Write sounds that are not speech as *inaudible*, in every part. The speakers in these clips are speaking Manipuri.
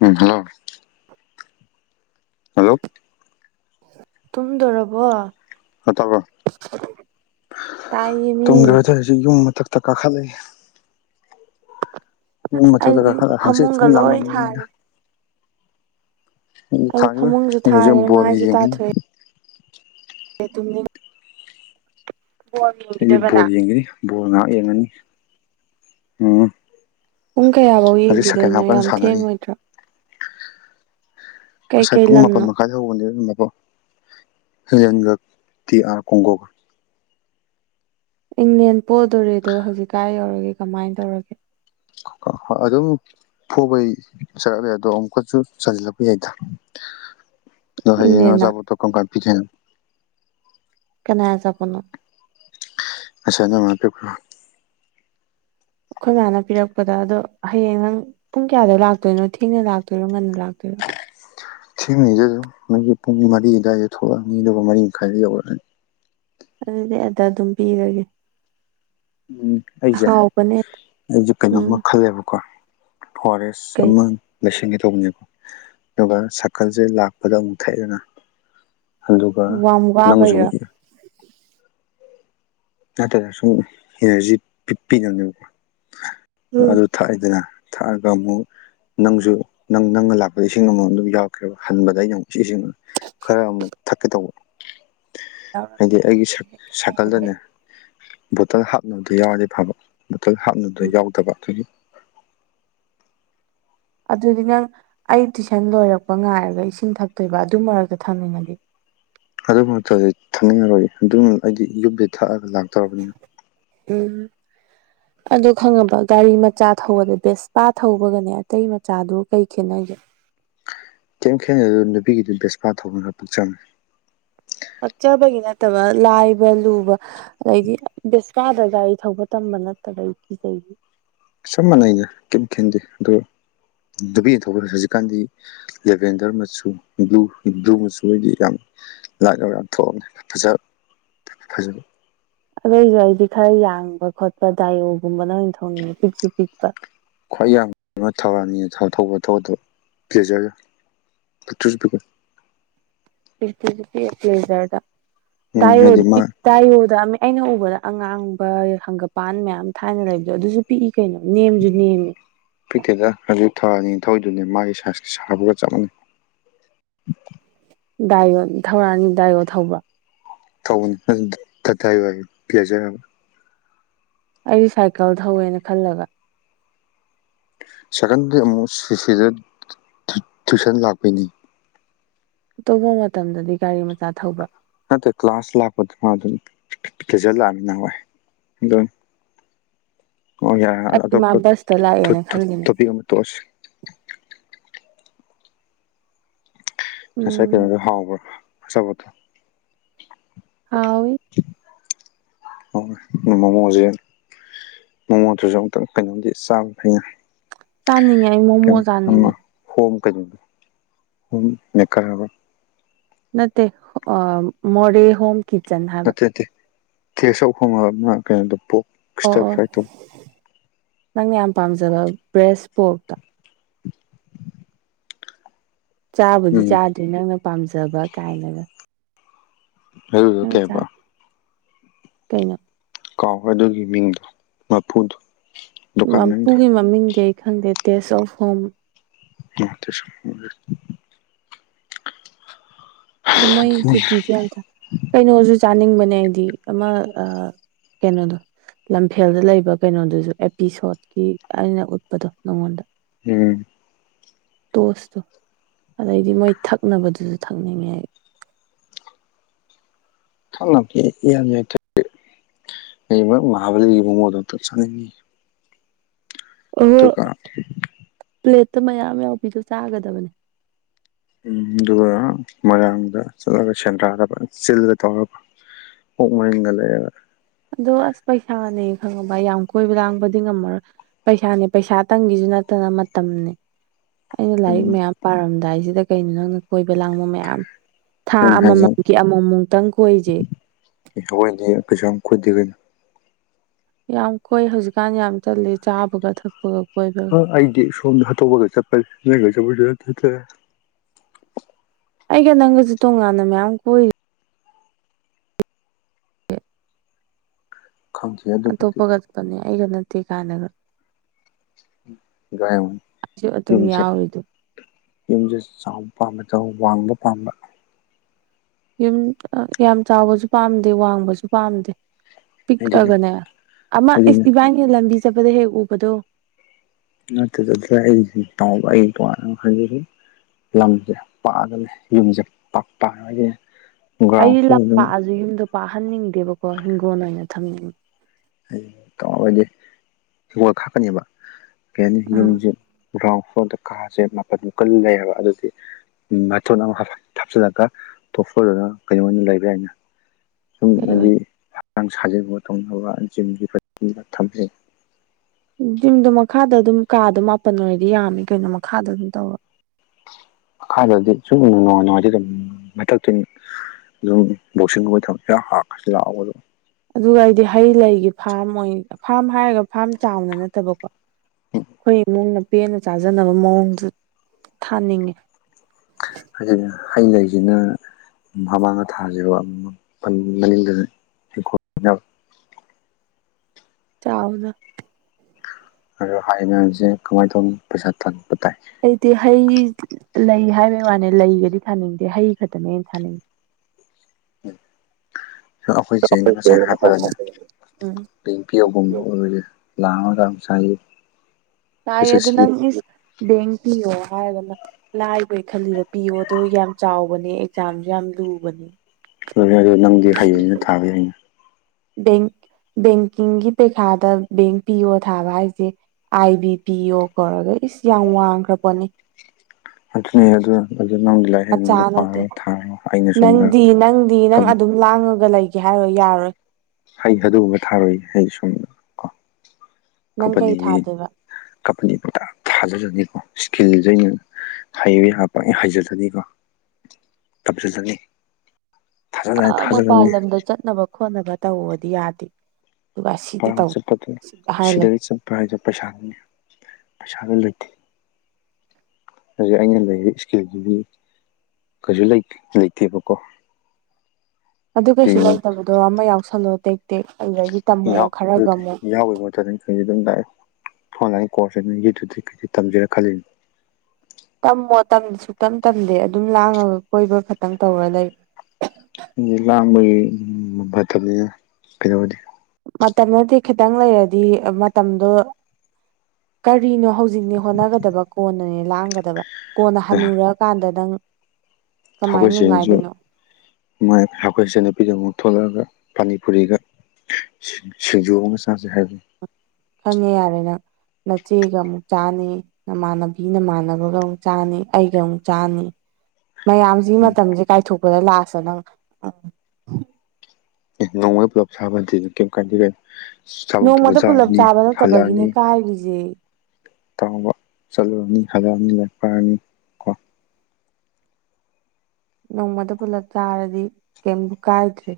ꯎꯝ ꯍꯜꯂꯣ *inaudible* *inaudible* ꯍꯜꯂꯣ ꯇꯨꯝꯗꯧꯔꯕꯣ ꯍꯂꯣ ꯇꯕ꯭ꯔꯥ ꯇꯥꯏꯌꯦ ꯃꯤ ꯇꯨꯡꯒꯤꯔꯣꯏꯗ ꯌꯨꯝ ꯃꯊꯛꯇ ꯀꯥꯈꯠꯂꯛꯏ ꯌꯨꯝ ꯃꯊꯛꯇ ꯑꯩꯗꯤ ꯀꯥꯈꯠꯂꯒꯥ ꯍꯪꯆꯤꯠ ꯁꯨꯝ ꯐꯃꯨꯡꯒ ꯂꯣꯏ ꯂꯥꯡꯉꯝꯕꯅꯤꯗ ꯊꯥꯔꯦ ꯑꯩ ꯊꯥꯒꯤꯔꯣꯏ ꯐꯃꯨꯡꯁꯨ ꯑꯩ ꯍꯧꯖꯤꯛ ꯊꯥꯔꯦ ꯑꯃꯨꯛ ꯕꯣꯜ ꯃꯥꯏꯁꯨ ꯌꯦꯡꯒꯤꯅꯤ ꯑꯦ ꯇꯨꯝꯗ꯭ꯔꯤꯕ ꯑꯩꯗꯤ ꯌꯦꯡꯈꯤꯗꯣꯏꯕ ꯕꯣꯜ ꯅꯪ ꯌꯦꯡꯒꯅꯤ ꯕꯣꯜ ꯉꯥꯏꯍꯥꯛ ꯌꯦꯡꯉꯅꯤ ꯎꯝ ꯄꯨꯡ ꯀꯌꯥꯐꯧ ꯍꯧꯖꯤꯛ ꯁꯦꯀꯦꯟ ꯌꯦꯡꯈꯤꯗꯣꯏꯅꯣ ꯍꯥꯞ ꯀꯟꯅ ꯌꯥꯝ ꯁꯥꯟꯅꯔꯤ ꯊꯦꯡꯉꯣꯏꯗ꯭ꯔꯣ ꯉꯁꯥꯏ ꯀꯩꯀꯩ ꯄꯨꯡ ꯂꯝꯅꯣ ꯃꯥꯄꯟ ꯃꯈꯥꯏꯗ ꯍꯧꯕꯅꯤꯕ ꯍꯌꯦꯡꯒꯗꯤ ꯑꯥꯔ ꯀꯣꯡꯒꯣꯒ ꯏꯪꯂꯦꯟ ꯄꯣꯗꯣꯔꯦꯗꯣ ꯍꯧꯖꯤꯛ ꯀꯥꯏ ꯌꯧꯔꯒꯦ ꯀꯃꯥꯏ ꯇꯧꯔꯒꯦ ꯑꯗꯨꯝ ꯐꯨꯕ ꯆꯠꯔꯛꯂꯦ ꯑꯗꯣ ꯑꯃꯨꯛꯀꯁꯨ ꯆꯜꯁꯤꯜꯂꯛꯄ ꯌꯥꯏꯗ *inaudible* *inaudible* ꯑꯗꯣ ꯍꯌꯦꯡ ꯏꯪꯂꯦꯟꯅ ꯑꯆꯥꯄꯣꯠꯇꯣ ꯀꯔꯝ ꯀꯥꯟ ꯄꯤꯖꯅꯤ ꯀꯅꯥꯏ ꯑꯆꯥꯄꯣꯠꯅꯣ *unintelligible* *inaudible* ꯑꯩꯈꯣꯏ ꯃꯥꯅ ꯄꯤꯔꯛꯄꯗ ꯑꯗꯣ ꯍꯌꯦꯡ ꯅꯪ ꯄꯨꯡ ꯀꯌꯥꯗꯣ ꯂꯥꯛꯇꯣꯏꯅꯣ ꯊꯦꯡꯅ ꯂꯥꯛꯇꯣꯏꯔꯣ ꯉꯟꯅ ꯂꯥꯛꯇꯣꯏꯔꯣ ꯊꯦꯡꯅꯤꯗ ꯑꯗꯨꯝ ꯃꯔꯤ ꯄꯨꯡ ꯃꯔꯤ ꯑꯗꯨꯋꯥꯏꯗ ꯊꯣꯛꯂꯛꯑꯅꯤ ꯑꯗꯨꯒ ꯃꯔꯤ ꯃꯈꯥꯏꯗ ꯌꯧꯔꯛꯑꯅꯤ ꯑꯗꯨꯗꯤ ꯑꯗ ꯑꯗꯨꯝ ꯄꯤꯔꯒꯦ ꯎꯝ ꯑꯩꯁꯦ ꯍꯥꯎꯕꯅꯦ ꯑꯩꯁꯦ ꯎꯝ ꯀꯩꯅꯣꯝꯃ ꯈꯜꯂꯦꯕꯀꯣ ꯐꯣꯔꯦꯁ ꯀꯩ ꯑꯃ ꯅꯩꯁꯤꯟꯒꯦ ꯇꯧꯕꯅꯦꯕ ꯑꯗꯨꯒ ꯁꯥꯏꯀꯜꯁꯦ ꯂꯥꯛꯄꯗ ꯑꯃꯨꯛ ꯊꯛꯑꯦꯅ ꯑꯗꯨꯒ ꯋꯥꯝ ꯅꯪꯁꯨ ꯋꯥꯕꯩꯔꯣ ꯉꯛꯏꯕ ꯅꯠꯇ꯭ꯔ ꯁꯨꯝ ꯏꯅꯔꯖꯤ ꯄꯤꯅꯕꯅꯦꯕ ꯎꯝ ꯑꯗꯨ ꯊꯛꯑꯦꯗꯅ ꯊꯛꯑꯒ ꯑꯃꯨꯛ ꯅꯪꯁꯨ ꯅꯪ ꯅꯪꯅ ꯂꯥꯛꯄꯗ ꯏꯁꯤꯡ ꯑꯃꯃꯝ ꯑꯗꯨꯝ ꯌꯥꯎꯔꯛꯀꯦꯕ ꯍꯟꯕꯗ ꯑꯩꯅ ꯑꯃꯨꯛ ꯏꯁꯤꯡ ꯈꯔ ꯑꯃꯨꯛ ꯊꯛꯀꯦꯇꯧꯕ ꯍꯥꯏꯗꯤ ꯌꯥꯎꯔꯛꯀꯦ ꯑꯩꯒꯤ ꯌꯥꯎꯔꯛꯀꯦ ꯍꯦꯛꯇ ꯀꯥꯎꯔꯣꯏ ꯁꯥꯏꯀꯜꯗꯅꯦ ꯕꯣꯇꯜ ꯍꯥꯞꯅꯕꯗꯨ ꯌꯥꯎꯔꯗꯤ ꯐꯕ ꯕꯣꯇꯜ ꯎꯝ ꯍꯥꯞꯅꯕ ꯌꯥꯎꯗꯕ ꯑꯗꯨꯒꯤ ꯑꯗꯨꯗꯤ ꯅꯪ ꯑꯩ ꯇꯨꯏꯁꯟ ꯂꯣꯏꯔꯛꯄ ꯉꯥꯏꯔꯒ ꯏꯁꯤꯡ ꯊꯛꯇꯣꯏꯕ ꯑꯗꯨꯏ ꯃꯔꯛꯇ ꯊꯝꯅꯤꯡꯉꯗꯤ ꯑꯗꯨꯏ ꯃꯇꯝꯗ ꯊꯛꯅꯤꯡꯉꯔꯣꯏ ꯑꯗꯨꯝ ꯑꯩꯗꯤ ꯌꯨꯝꯗꯩ ꯊꯛꯑꯒ ꯂꯥꯛꯇꯧꯔꯕꯅꯤꯅ ꯎꯝ *inaudible* *inaudible* ꯑꯗꯨ ꯈꯪꯉꯕ ꯒꯥꯔꯤ ꯃꯆꯥ ꯊꯧꯕꯗꯨ ꯕꯦꯁꯄꯥ ꯊꯧꯕꯒꯅꯦ ꯑꯇꯩ ꯃꯆꯥꯗꯨ ꯀꯩ ꯈꯦꯠꯅꯒꯦ ꯀꯩꯝ ꯈꯦꯠꯅꯗꯦ ꯑꯗꯨ ꯅꯨꯄꯤꯒꯤꯗꯤ ꯕꯦꯁꯄꯥ ꯊꯧꯕꯅ ꯄꯛꯆꯝꯅꯤ ꯍꯛꯆꯕꯒꯤ ꯅꯠꯇꯕ ꯂꯥꯏꯕ ꯂꯨꯕ ꯑꯗꯩꯗꯤ ꯕꯦꯁꯄꯥꯗ ꯒꯥꯔꯤ ꯊꯧꯕ ꯇꯝꯕ ꯅꯠꯇꯕ ꯑꯩ ꯀꯤꯖꯩ ꯆꯞ ꯃꯥꯟꯅꯩꯗ ꯀꯩꯝ ꯈꯦꯟꯅꯗꯦ ꯑꯗꯣ ꯅꯨꯄꯤꯅ ꯊꯧꯕ ꯍꯧꯖꯤꯛꯀꯥꯟꯗꯤ ꯂꯦꯚꯦꯟꯗꯔ ꯃꯆꯨ ꯕ꯭ꯂꯨ ꯕ꯭ꯂꯨ ꯃꯆꯨꯒꯤ ꯌꯥꯝ ꯂꯥꯏꯅꯕ ꯌꯥꯝ ꯊꯣꯛꯑꯅꯤ ꯐꯖ ꯐꯖꯕ *inaudible* ꯑꯗꯨ ꯒꯥꯔꯤꯗꯤ ꯈꯔ ꯌꯥꯡꯕ ꯈꯣꯠꯄ ꯗꯥꯏꯑꯣꯒꯨꯝꯕꯅ ꯊꯧꯅꯤꯡꯉꯦ ꯄꯤꯛꯁꯨ ꯄꯤꯛꯄ ꯈ꯭ꯋꯥꯏ ꯌꯥꯝ ꯊꯧꯔꯥꯅꯤꯅ ꯊꯧꯕ ꯊꯧꯕꯗꯣ ꯄ꯭ꯂꯦꯖꯔ ꯄꯤꯛꯇ꯭ꯔꯨꯁꯨ ꯄꯤꯛꯄ ꯄꯤꯛꯇ꯭ꯔꯨꯁꯨ ꯄꯤꯛꯏ ꯄ꯭ꯂꯦꯖꯔꯗ ꯎꯝ ꯍꯥꯏꯗꯤ ꯗꯥꯏꯌꯣꯗꯤ ꯃꯥ ꯄꯤꯛ ꯗꯥꯏꯌꯣꯗ ꯑꯃ ꯑꯩꯅ ꯎꯕꯗ ꯑꯉꯥꯡꯕ ꯍꯪꯒꯄꯥꯟ ꯃꯌꯥꯝ ꯊꯥꯏꯅ ꯂꯩꯕꯗꯣ ꯑꯗꯨꯁꯨ ꯄꯤꯛꯏ ꯀꯩꯅꯣ ꯅꯦꯝꯁꯨ ꯅꯦꯝꯃꯤ ꯄꯤꯛꯇꯦꯗ ꯍꯧꯖꯤꯛ ꯊꯧꯔꯅꯤ ꯊꯧꯏꯗꯨꯅꯦ ꯃꯥꯒꯤ ꯁꯥꯏꯁꯇ ꯁꯥꯕꯒ ꯆꯞ ꯃꯥꯟꯅꯩ ꯗꯥꯏꯌꯣ ꯊꯧꯔꯛꯑꯅꯤ ꯗꯥꯏꯌꯣ ꯊꯧꯕ꯭ꯔꯥ꯫ ꯊꯧꯑꯎꯏ ꯅꯪꯗꯤ ꯊ ꯊꯥꯏ‌ꯋꯥꯏ ꯀꯦꯖꯔ ꯑꯃꯥ ꯑꯩꯗꯤ ꯁꯥꯏꯀꯜ ꯊꯧꯋꯦꯅ ꯈꯜꯂꯒ꯫ ꯁꯦꯀꯟꯗꯤ ꯑꯃꯨꯛ ꯁꯤꯁꯤꯗ ꯇ꯭ꯨꯏꯁꯟ ꯂꯥꯛꯄꯩꯅꯤ꯫ ꯑꯇꯣꯞꯄ ꯃꯇꯝꯗꯗꯤ ꯒꯥꯔꯤ ꯃꯆꯥ ꯊꯧꯕꯔ꯫ ꯅꯠꯇꯦ ꯀ꯭ꯂꯥꯁ ꯂꯥꯛꯄꯗꯨꯅ ꯑꯗꯨꯝ ꯀꯤꯖꯜ ꯅꯪꯑꯣꯏ ꯑꯗꯨ ꯑꯣ ꯌꯥꯔꯦ ꯑꯩ ꯃꯥ ꯑꯇꯣꯞꯄ ꯕꯁꯇ ꯂꯥꯛꯑꯦꯅ ꯈꯜꯂꯤꯅꯦ ꯇꯣꯇꯣ ꯑꯃ ꯇꯣꯛꯑꯁꯤ ꯉꯁꯥꯏ ꯎꯝ ꯀꯅꯣꯗꯣ ꯍꯥꯎꯕ꯭ꯔ ꯑꯆꯥꯄꯣꯠꯇꯣ꯫ ꯍꯥꯎꯏ꯫ *unintelligible* ꯃꯣꯃꯣꯁꯦ ꯃꯣꯃꯣ ꯅꯠꯇꯔꯁꯨ ꯑꯨꯛꯇꯪ ꯀꯩꯅꯣꯝꯗꯤ ꯆꯥꯕ ꯐꯩꯅ꯫ ꯆꯥꯅꯤꯡꯉꯦ ꯑꯩ ꯃꯣꯃꯣ ꯀꯩꯅꯣ ꯑꯃ ꯆꯥꯅꯤꯡꯉꯦ ꯍꯣꯡ ꯀꯅꯧ ꯍꯣꯡ ꯃꯦꯀꯔꯕ ꯅꯠꯇꯦ ꯑ ꯃꯣꯔꯦ ꯍꯣꯝ꯫ ꯀꯤꯠꯆꯟ ꯍꯥꯏꯕ ꯅꯠꯇꯦ ꯅꯠꯇꯦ ꯇꯦꯛꯁꯧ ꯐꯪꯉꯕ ꯀꯩꯅꯣꯗꯣ ꯄꯣꯛ ꯑꯣ ꯏꯁꯇꯔ ꯑꯣ ꯐ꯭ꯔꯥꯏ ꯇꯧ ꯅꯪꯅ ꯌꯥꯝ ꯄꯥꯝꯖꯕ ꯕ꯭ꯔꯦꯁꯄꯣꯔꯇꯣ꯫ ꯆꯥꯕꯨꯗꯤ ꯎꯝ ꯆꯥꯗꯔꯤ ꯅꯪꯅ ꯄꯥꯝꯖꯕ ꯀꯥꯏꯅꯒ꯫ ꯑꯗꯨꯗꯣ *unintelligible* ꯀꯩ ꯑꯆꯥ ꯍꯥꯏꯕ ꯀꯩꯩꯅꯣ ꯀꯥꯎꯕꯔ ꯑꯗꯨꯒꯤ ꯃꯤꯡꯗꯣ ꯃꯄꯨꯗꯣ꯫ ꯗꯨꯀꯥꯟ ꯃꯃꯤꯡꯗꯣ ꯃꯄꯨꯒꯤ ꯃꯃꯤꯡꯗꯤ ꯑꯩ ꯈꯪꯗꯦ ꯇꯦꯁ ꯑꯣꯐ ꯍꯣꯝ꯫ ꯑꯣ ꯇꯦꯁ ꯑꯣꯞ ꯍꯣꯝ꯫ ꯑꯗꯣ ꯃꯣꯏ ꯁꯇꯤꯗꯤ ꯌꯥꯝ ꯀꯩꯅꯣꯁꯨ ꯆꯥꯅꯤꯡꯕꯅꯦ ꯑꯩꯗꯤ ꯑꯃ ꯑ ꯀꯩꯅꯣꯗꯣ꯫ ꯂꯝꯐꯦꯜꯗ ꯂꯩꯕ ꯀꯩꯅꯣꯗꯨꯁꯨ ꯑꯦꯄꯤꯁꯣꯠꯀꯤ ꯑꯩꯅ ꯎꯠꯄꯗꯣ ꯅꯪꯉꯣꯟꯗ꯫ ꯎꯝ꯫ ꯇꯣꯁꯇꯣ ꯑꯗꯩꯗꯤ ꯃꯣꯏ ꯊꯛꯅꯕꯗꯨꯁꯨ ꯊꯛꯅꯤꯡꯉꯦ ꯑꯩ꯫ ꯊꯛꯅꯕꯗꯤ ꯏꯌꯟ ꯌꯥꯏꯊꯠ꯫ ꯀꯩꯕ ꯃꯍꯥꯕꯂꯂꯤꯒꯤ ꯃꯨꯝꯃꯣ ꯑꯗꯨ ꯆꯅꯤꯡꯉꯤ꯫ ꯑꯣꯍꯣ ꯄ꯭ꯂꯦꯠꯇ ꯃꯌꯥꯝ ꯌꯥꯎꯕꯤꯗꯣ ꯆꯥꯒꯗꯕꯅꯦ꯫ ꯑꯗꯨꯒ ꯃꯣꯏꯔꯥꯡꯗ ꯆꯠꯂꯒ ꯁꯦꯟꯗ꯭ꯔꯥꯗ ꯆꯤꯜꯂ ꯇꯧꯔꯕ꯫ ꯑꯣꯛ ꯃꯔꯤꯟꯒ ꯂꯩꯔꯒ꯫ ꯑꯗꯣ ꯑꯁ ꯄꯩꯁꯥꯅꯦ ꯈꯪꯉꯕ ꯌꯥꯝ ꯀꯣꯏꯕ ꯂꯥꯡꯕꯗꯤ ꯉꯝꯃꯔꯣꯏ꯫ ꯄꯩꯁꯥꯅꯦ ꯄꯩꯁꯥ ꯇꯪꯒꯤꯁꯨ ꯅꯠꯇꯅ ꯃꯇꯝꯅꯦ꯫ ꯑꯩꯅ ꯂꯥꯏꯔꯤꯛ ꯎꯝ ꯃꯌꯥꯝ ꯄꯥꯔꯝꯗꯥꯏꯁꯤꯗ ꯀꯩꯅꯣ ꯅꯪꯅ꯫ ꯀꯣꯏꯕ ꯂꯥꯡꯕ ꯃꯌꯥꯝ ꯊꯥ ꯑꯩꯅ ꯍꯥꯏꯖꯅꯤ ꯑꯃꯃꯝꯒꯤ ꯑꯃꯨꯛꯃꯨꯛꯇꯪ ꯀꯣꯏꯁꯦ꯫ ꯑꯦ ꯍꯣꯏꯅꯦ ꯀꯩꯁꯨ ꯌꯥꯝ ꯀꯣꯏꯗꯦ ꯀꯩꯅꯣ꯫ ꯌꯥꯝ ꯀꯣꯏ ꯍꯧꯖꯤꯛꯀꯥꯟ ꯌꯥꯝ ꯆꯠꯂꯦ ꯆꯥꯕꯒ ꯊꯛꯄꯒ ꯀꯣꯏꯕ꯫ ꯑꯩꯗꯤ ꯁꯣꯝꯗ ꯍꯥꯇꯣꯛꯑꯒ ꯆꯠꯄꯅꯤ ꯅꯪꯏꯒ ꯆꯠꯄꯁꯨ ꯅꯥꯠꯁꯨ ꯅꯠꯇꯅ꯫ ꯑꯩꯒ ꯅꯪꯒꯁꯨ ꯇꯣꯉꯥꯟꯅ ꯃꯌꯥꯝ ꯀꯣꯏꯔꯤ ꯈꯪꯗꯦ ꯑꯗꯨꯕꯨꯗꯤ ꯑꯇꯣꯞꯄꯒꯄꯅꯤ ꯑꯩꯒ ꯅꯠꯇꯦ ꯀꯥꯏꯅꯒ꯫ *unintelligible* ꯑꯗꯨꯝ ꯌꯨꯝꯁꯦ ꯌꯥꯎꯔꯤꯗꯨ ꯌꯨꯝꯁꯦ ꯆꯥꯎ ꯄꯥꯝꯕꯔ ꯋꯥꯡꯕ ꯄꯥꯝꯕꯔ ꯌꯨꯝ ꯑ ꯌꯥꯝ ꯆꯥꯎꯕꯁꯨ ꯄꯥꯝꯗꯦ ꯋꯥꯡꯕꯁꯨ ꯄꯥꯝꯗꯦ꯫ ꯑꯩꯗꯤꯅꯦ ꯄꯤꯛꯑꯒꯅꯦ ꯑꯃ ꯏꯁ ꯍꯥꯏꯗꯤꯅꯦ ꯏꯕꯥꯅꯤ ꯂꯝꯕꯤ ꯆꯠꯄꯗ ꯍꯦꯛ ꯎꯕꯗꯣ꯫ ꯅꯥꯠꯇꯦꯗ *unintelligible* ꯂꯝꯁꯦ ꯄꯥꯛꯑꯒꯅꯦ ꯌꯨꯝꯁꯦ ꯄꯥꯛ *unintelligible* ꯒ꯭ꯔꯥꯎꯟ ꯑꯩꯗꯤ ꯂꯝ ꯐ꯭ꯂꯣꯔ ꯑꯗꯨꯝ ꯄꯥꯛꯑꯁꯨ ꯌꯨꯝꯗꯣ ꯄꯥꯛꯍꯟꯅꯤꯡꯗꯦꯕꯀꯣ ꯍꯤꯡꯒꯣꯜ ꯑꯣꯏꯅ ꯊꯝꯅꯤꯡꯏ ꯑꯩꯗꯤ ꯍꯤꯡꯒꯣꯜ ꯈꯥꯛꯀꯅꯤꯕ ꯀꯩ ꯍꯥꯏꯅꯤ ꯑꯥ ꯌꯨꯝꯁꯨ ꯒ꯭ꯔꯥꯎꯟ ꯐ꯭ꯂꯣꯔꯗ ꯈꯥꯛꯑꯁꯦ ꯃꯥꯄꯟ ꯃꯨꯀꯥ ꯂꯩꯔꯕ ꯑꯗꯨꯗꯤ ꯃꯊꯣꯟ ꯑꯃ ꯍꯥꯞꯆꯜꯂꯒ ꯇꯣꯞ ꯐ꯭ꯂꯣꯜꯗꯅ ꯀꯩꯅꯣ ꯑꯣꯏꯅꯥ ꯂꯩꯕ ꯌꯥꯏꯅ ꯁꯨꯝ ꯀꯩ ꯑꯣꯏ ꯅꯒꯤ ꯍꯛꯆꯥꯡ ꯁꯖꯦꯜꯒꯨꯝꯕ ꯇꯧꯅꯕ ꯖꯤꯝꯒꯤ ꯀꯩꯒꯤ ꯊꯝ ꯌꯥꯏ ꯖꯤꯝꯗꯣ ꯃꯈꯥꯗ ꯑꯗꯨꯝ ꯀꯥꯗꯣ ꯃꯥꯄꯟ ꯑꯣꯏꯔꯗꯤ ꯌꯥꯝꯃꯤ ꯀꯩꯅꯣ ꯃꯈꯥꯗ ꯑꯗꯨꯝ ꯇꯧꯔꯣ ꯃꯈꯥꯗꯗꯤ *unintelligible* ꯃꯊꯛꯇ ꯑꯗꯨꯝ ꯕꯨꯁꯤꯡꯒꯨꯝꯕꯩ ꯊꯃꯗꯩꯩ ꯂꯥꯎꯕꯗ ꯑꯗꯨꯒ ꯑꯩꯗꯤ ꯍꯩ ꯂꯩꯒꯤ ꯐꯥꯔꯝ ꯑꯣꯏ ꯐꯥꯔꯝ ꯍꯥꯏꯔꯒ ꯐꯥꯔꯝ ꯆꯥꯎꯅ ꯅꯠꯇꯕꯀꯣ ꯑꯩꯈꯣꯏ ꯏꯃꯨꯡꯅ ꯄꯦꯟꯅ ꯆꯥꯖꯅꯕ ꯃꯑꯣꯡꯗ ꯊꯥꯅꯤꯡꯉꯤ ꯑꯗꯨꯅꯦ ꯍꯩ ꯂꯩ ꯁꯤꯅ ꯃꯃꯥꯡꯗ ꯊꯥꯖꯦꯕ ꯃꯅꯤꯡꯗꯁꯨ ꯏꯪꯈꯣꯜ ꯆꯥꯎꯅ ꯑꯗꯣ ꯍꯥꯏꯔꯤ ꯃꯌꯥꯝꯁꯦ ꯀꯃꯥꯏ ꯇꯧꯅꯤ ꯄꯩꯁꯥ ꯇꯥꯟꯕ ꯇꯥꯏ ꯑꯩꯗꯤ ꯍꯩ ꯂꯩ ꯍꯥꯏꯕꯩ ꯋꯥꯅꯦ ꯂꯩꯒꯗꯤ ꯊꯥꯅꯤꯡꯗꯦ ꯍꯩ ꯈꯛꯇꯅ ꯑꯩꯅꯥ ꯊꯥꯅꯤꯡꯒꯤꯁꯦ ꯑꯗꯣ ꯑꯩꯈꯣꯏ ꯆꯦꯅ ꯉꯁꯥꯏ ꯍꯥꯄꯗꯅꯦ ꯎꯝ ꯕꯦꯟꯛ ꯄꯤ ꯑꯣ ꯒꯨꯝꯕ ꯑꯣꯏꯔꯗꯤ ꯂꯥꯛ ꯑꯃꯥ ꯑꯗꯥꯏ ꯆꯥꯏꯌꯦ ꯆꯥꯏꯌꯦ ꯑꯗꯨ ꯅꯪ ꯏꯁ ꯕꯦꯟꯀ ꯄꯤ ꯑꯣ ꯍꯥꯏꯔꯒ ꯂꯥꯏꯕꯣꯏ ꯈꯜꯂꯤꯔꯣ ꯄꯤ ꯑꯣ ꯗꯣ ꯌꯥꯝ ꯆꯥꯎꯕꯅꯦ ꯑꯦꯛꯖꯥꯝꯁꯨ ꯌꯥꯝ ꯂꯨꯕꯅꯦ ꯑꯗꯨꯅꯦ ꯑꯗꯣ ꯅꯪꯗꯤ ꯍꯩꯕꯅꯤꯅꯥ ꯊꯥꯕ ꯌꯥꯏꯅ ꯕꯦꯟꯛ ꯕꯦꯟꯛꯀꯤꯡꯒꯤ ꯄꯩꯈꯥꯗ ꯕꯦꯟꯛ ꯄꯤ ꯑꯣ ꯊꯥꯕ ꯍꯥꯏꯁꯦ ꯑꯥꯏ ꯕꯤ ꯄꯤ ꯑꯣ ꯀꯧꯔꯒ ꯏꯁ ꯌꯥꯝ ꯋꯥꯡꯈ꯭ꯔ ꯄꯣꯠꯅꯤ ꯑꯗꯨꯅꯤ ꯑꯗꯨ ꯑꯗꯨ ꯅꯪꯗꯤ ꯂꯥꯏꯔꯤꯛ ꯃꯆꯥ ꯍꯩꯕꯅꯤꯅꯥ ꯅꯠꯇꯦ ꯄꯥꯔꯥ ꯊꯥꯔꯣ ꯑꯩꯅ ꯁꯣꯝꯗ ꯅꯪꯗꯤ ꯅꯪꯗꯤ ꯀꯝ ꯅꯪ ꯑꯗꯨꯝ ꯂꯥꯡꯉꯒ ꯂꯩꯒꯦ ꯍꯥꯏꯔꯣ ꯌꯥꯔꯣꯏ ꯑꯩꯗꯤ ꯑꯗꯨꯒꯝꯕ ꯊꯥꯔꯣꯏ ꯑꯩ ꯁꯨꯝ ꯀꯣ ꯅꯪ ꯀꯩ ꯀꯝꯄꯅꯤꯒꯤ ꯊꯥꯗꯣꯏꯕ ꯀꯝꯄꯅꯤ *unintelligible* ꯊꯥꯖꯜꯂꯅꯤꯀꯣ ꯏꯁꯀꯤꯜꯁꯦ ꯑꯩꯅ ꯍꯩꯕ ꯌꯥꯕ ꯄꯥꯪꯍꯩ ꯍꯩꯖꯜꯂꯅꯤꯀꯣ ꯇꯝꯖꯜꯂꯅꯤ ꯑ ꯃꯄꯥꯥꯟ ꯂꯝꯗ ꯆꯠꯅꯕ ꯈꯣꯠꯅꯕ ꯇꯧꯑꯦꯗꯤ ꯌꯥꯗꯦ ꯑꯗꯨꯒ ꯃꯄꯥꯜ ꯑꯁꯤꯗ ꯂꯝ ꯇꯧ ꯆꯠꯄꯗꯨꯅ ꯁꯤꯗ ꯍꯥꯏ ꯂꯩ ꯁꯤꯗꯒꯤ ꯆꯠꯄ ꯍꯥꯏꯗꯨ ꯄꯩꯁꯥꯅꯤꯅꯦ ꯄꯩꯁꯥꯗꯨ ꯂꯩꯇꯦ ꯍꯧꯖꯤꯛ ꯑꯩꯅ ꯂꯩꯔꯤ ꯏꯁꯀꯤꯜꯗꯨꯗꯤ ꯀꯩꯁꯨ ꯂꯩꯇꯦ ꯂꯩꯇꯦꯕꯀꯣ ꯑꯗꯨ ꯀꯩꯁꯨ ꯌꯦꯡꯉꯣ ꯂꯩꯇꯕꯗꯣ ꯑꯃ ꯌꯥꯎꯁꯜꯂꯣ ꯇꯦꯛ ꯇꯦꯛ ꯑꯗꯨꯗꯩꯩ ꯌꯥꯎ ꯌꯥꯎꯕꯩ ꯃꯍꯨꯠꯇꯥ ꯑꯗꯨꯝ ꯑꯩ ꯑꯗꯨꯝ ꯂꯥꯛꯑ ꯑꯣꯟꯂꯥꯏꯟ ꯀꯣꯔꯁ ꯑꯗꯨ ꯌꯨꯇꯨꯕꯇꯒꯤ ꯈꯖꯤꯛ ꯇꯝꯁꯤꯔ ꯈꯜꯂꯤꯅꯤ ꯇꯝꯃꯣ ꯇꯝꯗꯤ ꯁꯨꯛꯇꯝ ꯇꯝꯗꯦ ꯑꯗꯨꯝ ꯂꯥꯡꯉꯒ ꯀꯣꯏꯕ ꯈꯛꯇꯪ ꯇꯧꯔ ꯂꯩ ꯍꯧꯖꯤꯛ ꯇꯤ ꯂꯥꯡꯕꯒꯤ ꯃꯇꯝꯅꯤꯅ ꯀꯩꯗꯧꯔꯨꯅꯤ ꯃꯇꯝ ꯅꯥꯇꯦ ꯈꯤꯇꯪ ꯂꯩꯔꯥꯗꯤ ꯃꯥꯇꯝꯗꯣ ꯀꯔꯤꯅꯣ ꯍꯧꯖꯤꯛꯅꯦ ꯍꯣꯠꯅꯒꯗꯕ ꯀꯣꯟꯅꯅꯦ ꯂꯥꯡꯒꯗꯕ ꯀꯣꯟꯅ ꯍꯟꯅꯨꯔꯀꯥꯟꯗ ꯅꯪ ꯑꯩꯈꯣꯏ ꯀꯃꯥꯏꯅ ꯆꯦꯟꯁꯨ ꯅꯨꯡꯉꯥꯏꯗꯣꯏꯅꯣ ꯃꯣꯏ ꯑꯩꯈꯣꯏ ꯏꯆꯟꯅꯨꯄꯤꯗ ꯑꯃꯨꯛ ꯊꯣꯛꯂꯛꯑꯒ ꯄꯅꯤꯄꯨꯔꯤꯒ ꯁꯤꯡꯖꯨ ꯑꯥꯃ ꯆꯁꯦ ꯍꯥꯏꯕꯅꯤ ꯈꯪꯉꯦ ꯌꯥꯔꯦ ꯅꯪ ꯅꯆꯦꯒ ꯑꯃꯨꯛ ꯆꯥꯅꯤ ꯅꯃꯥꯟꯅꯕꯤ ꯅꯃꯥꯟꯅꯕꯒ ꯑꯃꯨꯛ ꯆꯥꯅꯤ ꯑꯩꯒ ꯑꯃꯨꯛ ꯆꯥꯅꯤ ꯃꯌꯥꯝꯁꯤꯒꯤ ꯃꯇꯝꯁꯦ ꯀꯥꯏꯊꯣꯛꯄꯗ ꯂꯥꯁꯇ꯭ ꯅꯪ ꯅꯣꯡꯃꯗ ꯄꯨꯂꯞ ꯆꯥꯕꯥ ꯅꯇꯦ ꯀꯦꯝ ꯀꯥꯏꯗꯦ ꯀꯩꯅꯣ ꯆꯥꯕꯝ ꯊꯣꯀꯞ ꯆꯥꯕꯅꯤ ꯍꯜꯂꯛꯑꯅꯤ ꯄꯥꯏꯔꯤꯖꯦ ꯇꯥꯎꯧꯕ ꯆꯠꯂꯨꯔꯨꯔꯅꯤ ꯍꯜꯂꯛꯑꯅꯤ ꯂꯥꯏꯔꯤꯛ ꯄꯥꯔꯅꯤ ꯀꯣ ꯅꯣꯡꯃꯗ ꯄꯨꯜꯂꯞ ꯇꯥꯔꯗꯤ ꯀꯩꯕꯨ ꯀꯥꯏꯗ꯭ꯔꯦ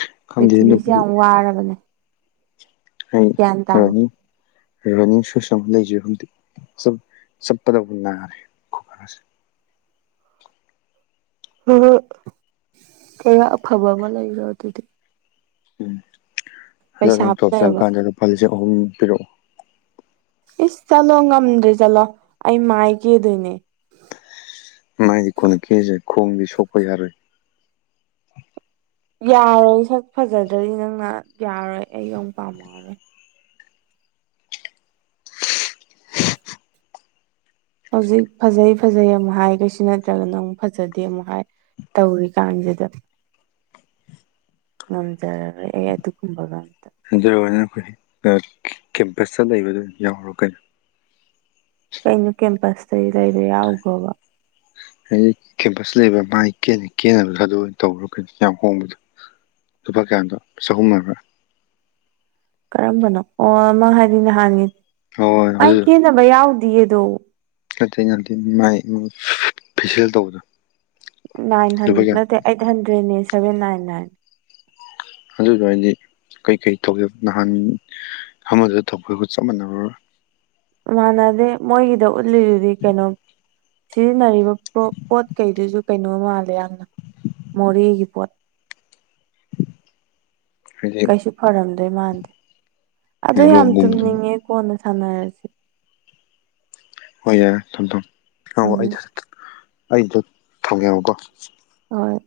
*unintelligible* *inaudible* ꯄꯤꯔꯤꯊꯤꯕꯤꯁꯦ ꯑꯗꯨꯕꯨꯗꯤ ꯌꯥꯝ ꯋꯥꯔꯕꯅꯦ ꯑꯩ ꯒ꯭ꯌꯥꯟ ꯇꯥꯎ ꯍꯅꯤ ꯔꯟꯅꯤꯡ ꯁꯨꯁ ꯑꯃ ꯂꯩꯖꯩ ꯍꯧꯛ ꯆꯠꯄꯗꯕꯨ ꯅꯥꯔꯦ ꯈꯨꯒꯥꯁꯦ ꯍꯣꯏ ꯀꯌꯥ ꯑꯐꯕ ꯑꯃ ꯂꯩꯔꯣ ꯑꯗꯨꯗꯤ ꯎꯝ ꯍꯗ ꯄꯩꯁꯥ ꯅꯪ ꯇꯣꯞ ꯂꯩꯔꯕ ꯆꯪꯀꯥꯟꯗ ꯂꯨꯄꯥ ꯂꯤꯁꯤꯡ ꯑꯍꯨꯝ ꯄꯤꯔꯛꯑꯣ ꯏꯁ ꯆꯠꯂꯣ ꯉꯝꯗ꯭ꯔꯦ ꯆꯠꯂꯣ ꯑꯩ ꯃꯥꯏ ꯀꯦꯗꯣꯏꯅꯦ ꯃꯥꯏꯗꯤ ꯀꯅ ꯀꯦꯁꯦ ꯈꯣꯡꯕꯤ ꯁꯐꯩꯔ ꯌꯥꯔꯣꯏ ꯁꯛ ꯐꯖꯗ꯭ꯔꯗꯤ ꯅꯪꯅ ꯌꯥꯔꯣꯏ ꯑꯩ ꯑꯃ ꯄꯥꯝꯃꯔꯣꯏ ꯍꯧꯖꯤꯛ ꯐꯖꯩ ꯐꯖꯩ ꯑꯃꯨꯛ ꯍꯥꯏ ꯀꯩꯁꯨ ꯅꯠꯇ꯭ꯔꯒꯅꯪ ꯑꯃꯨꯛ ꯐꯖꯗꯦ ꯑꯃꯨꯛ ꯍꯥꯏ ꯇꯧꯔꯤꯀꯥꯟꯁꯤꯗ ꯉꯝꯖꯔꯔꯣꯏ ꯑꯩ ꯑꯗꯨꯒꯨꯝꯕꯒ ꯑꯝꯇ ꯑꯗꯨꯅ ꯑꯩꯈꯣꯏ ꯀꯦꯝꯄꯁꯇ ꯂꯩꯕꯗꯨ ꯌꯥꯎꯔꯣ ꯀꯩꯅꯣ ꯀꯩꯅꯣ ꯀꯦꯝꯄꯁꯇꯒꯤ ꯂꯩꯔꯦ ꯌꯥꯎꯈꯣꯕ ꯑꯩ ꯀꯦꯝꯄꯁ ꯂꯩꯕ ꯃꯥꯥꯏ ꯀꯦꯕꯗ ꯑꯗꯨ ꯑꯣꯏꯅ ꯇꯧꯕ ꯌꯥꯝ ꯍꯣꯡꯕꯗꯣ ꯂꯨꯕ ꯀꯥꯟꯗꯣ ꯆꯍꯨꯝ ꯑꯃꯕꯥ ꯀꯔꯝꯕꯅꯣ ꯑꯣ ꯃꯥ ꯍꯥꯏꯗꯤ ꯅꯍꯥꯟꯒꯤ ꯍꯣꯏ ꯍꯣꯏ ꯑꯩ ꯀꯦꯅꯕ ꯌꯥꯎꯗ ꯑꯗꯣ ꯉꯇꯩ ꯉꯇꯦ ꯃꯥꯏ ꯐꯦꯁꯤꯦꯜ ꯇꯧꯕꯗꯣ ꯅꯥꯏꯟ ꯍꯟ ꯂꯨꯄꯥ ꯀꯌꯥ ꯅꯠꯇꯦ ꯑꯩꯠ ꯍꯟꯗ꯭ꯔꯦꯠꯅꯦ ꯁꯚꯦꯟ ꯅꯥꯏꯟ ꯅꯥꯏꯟ ꯑꯗꯨꯗꯨ ꯍꯥꯏꯗꯤ ꯀꯔꯤꯀꯩ ꯇꯧꯒꯦ ꯅꯍꯥꯟ ꯑꯃꯗꯨꯗ ꯇꯧꯕꯒ ꯆꯞ ꯃꯥꯟꯅꯔꯣꯏ ꯃꯥꯟꯅꯗꯦ ꯃꯣꯏꯒꯤꯗ ꯎꯠꯂꯤꯗꯨꯗꯤ ꯀꯩꯅꯣ ꯁꯤꯖꯤꯟꯅꯔꯤꯕ ꯄ ꯄꯣꯠ ꯀꯩꯗꯨꯁꯨ ꯀꯩꯅꯣ ꯃꯥꯜꯂꯦ ꯌꯥꯝꯅ ꯃꯣꯔꯦꯒꯤ ꯄꯣꯠ ꯍꯥꯏꯗꯤ ꯀꯩꯁꯨ ꯐꯔꯝꯗꯣꯏ ꯃꯥꯟꯗꯦ ꯑꯗꯣ ꯌꯥꯝ ꯃꯣꯂꯣꯝꯒꯨꯝꯕꯗꯣ ꯇꯨꯝꯅꯤꯡꯉꯦ ꯀꯣꯟꯅ ꯁꯥꯟꯅꯔꯁꯤ ꯍꯣꯏ ꯌꯥꯔꯦ ꯊꯝꯃꯦ ꯊꯝꯃꯦ ꯍ ꯎꯝ ꯑꯩ ꯑꯩ ꯊꯝꯒꯦꯣꯀꯣ ꯍꯣꯏ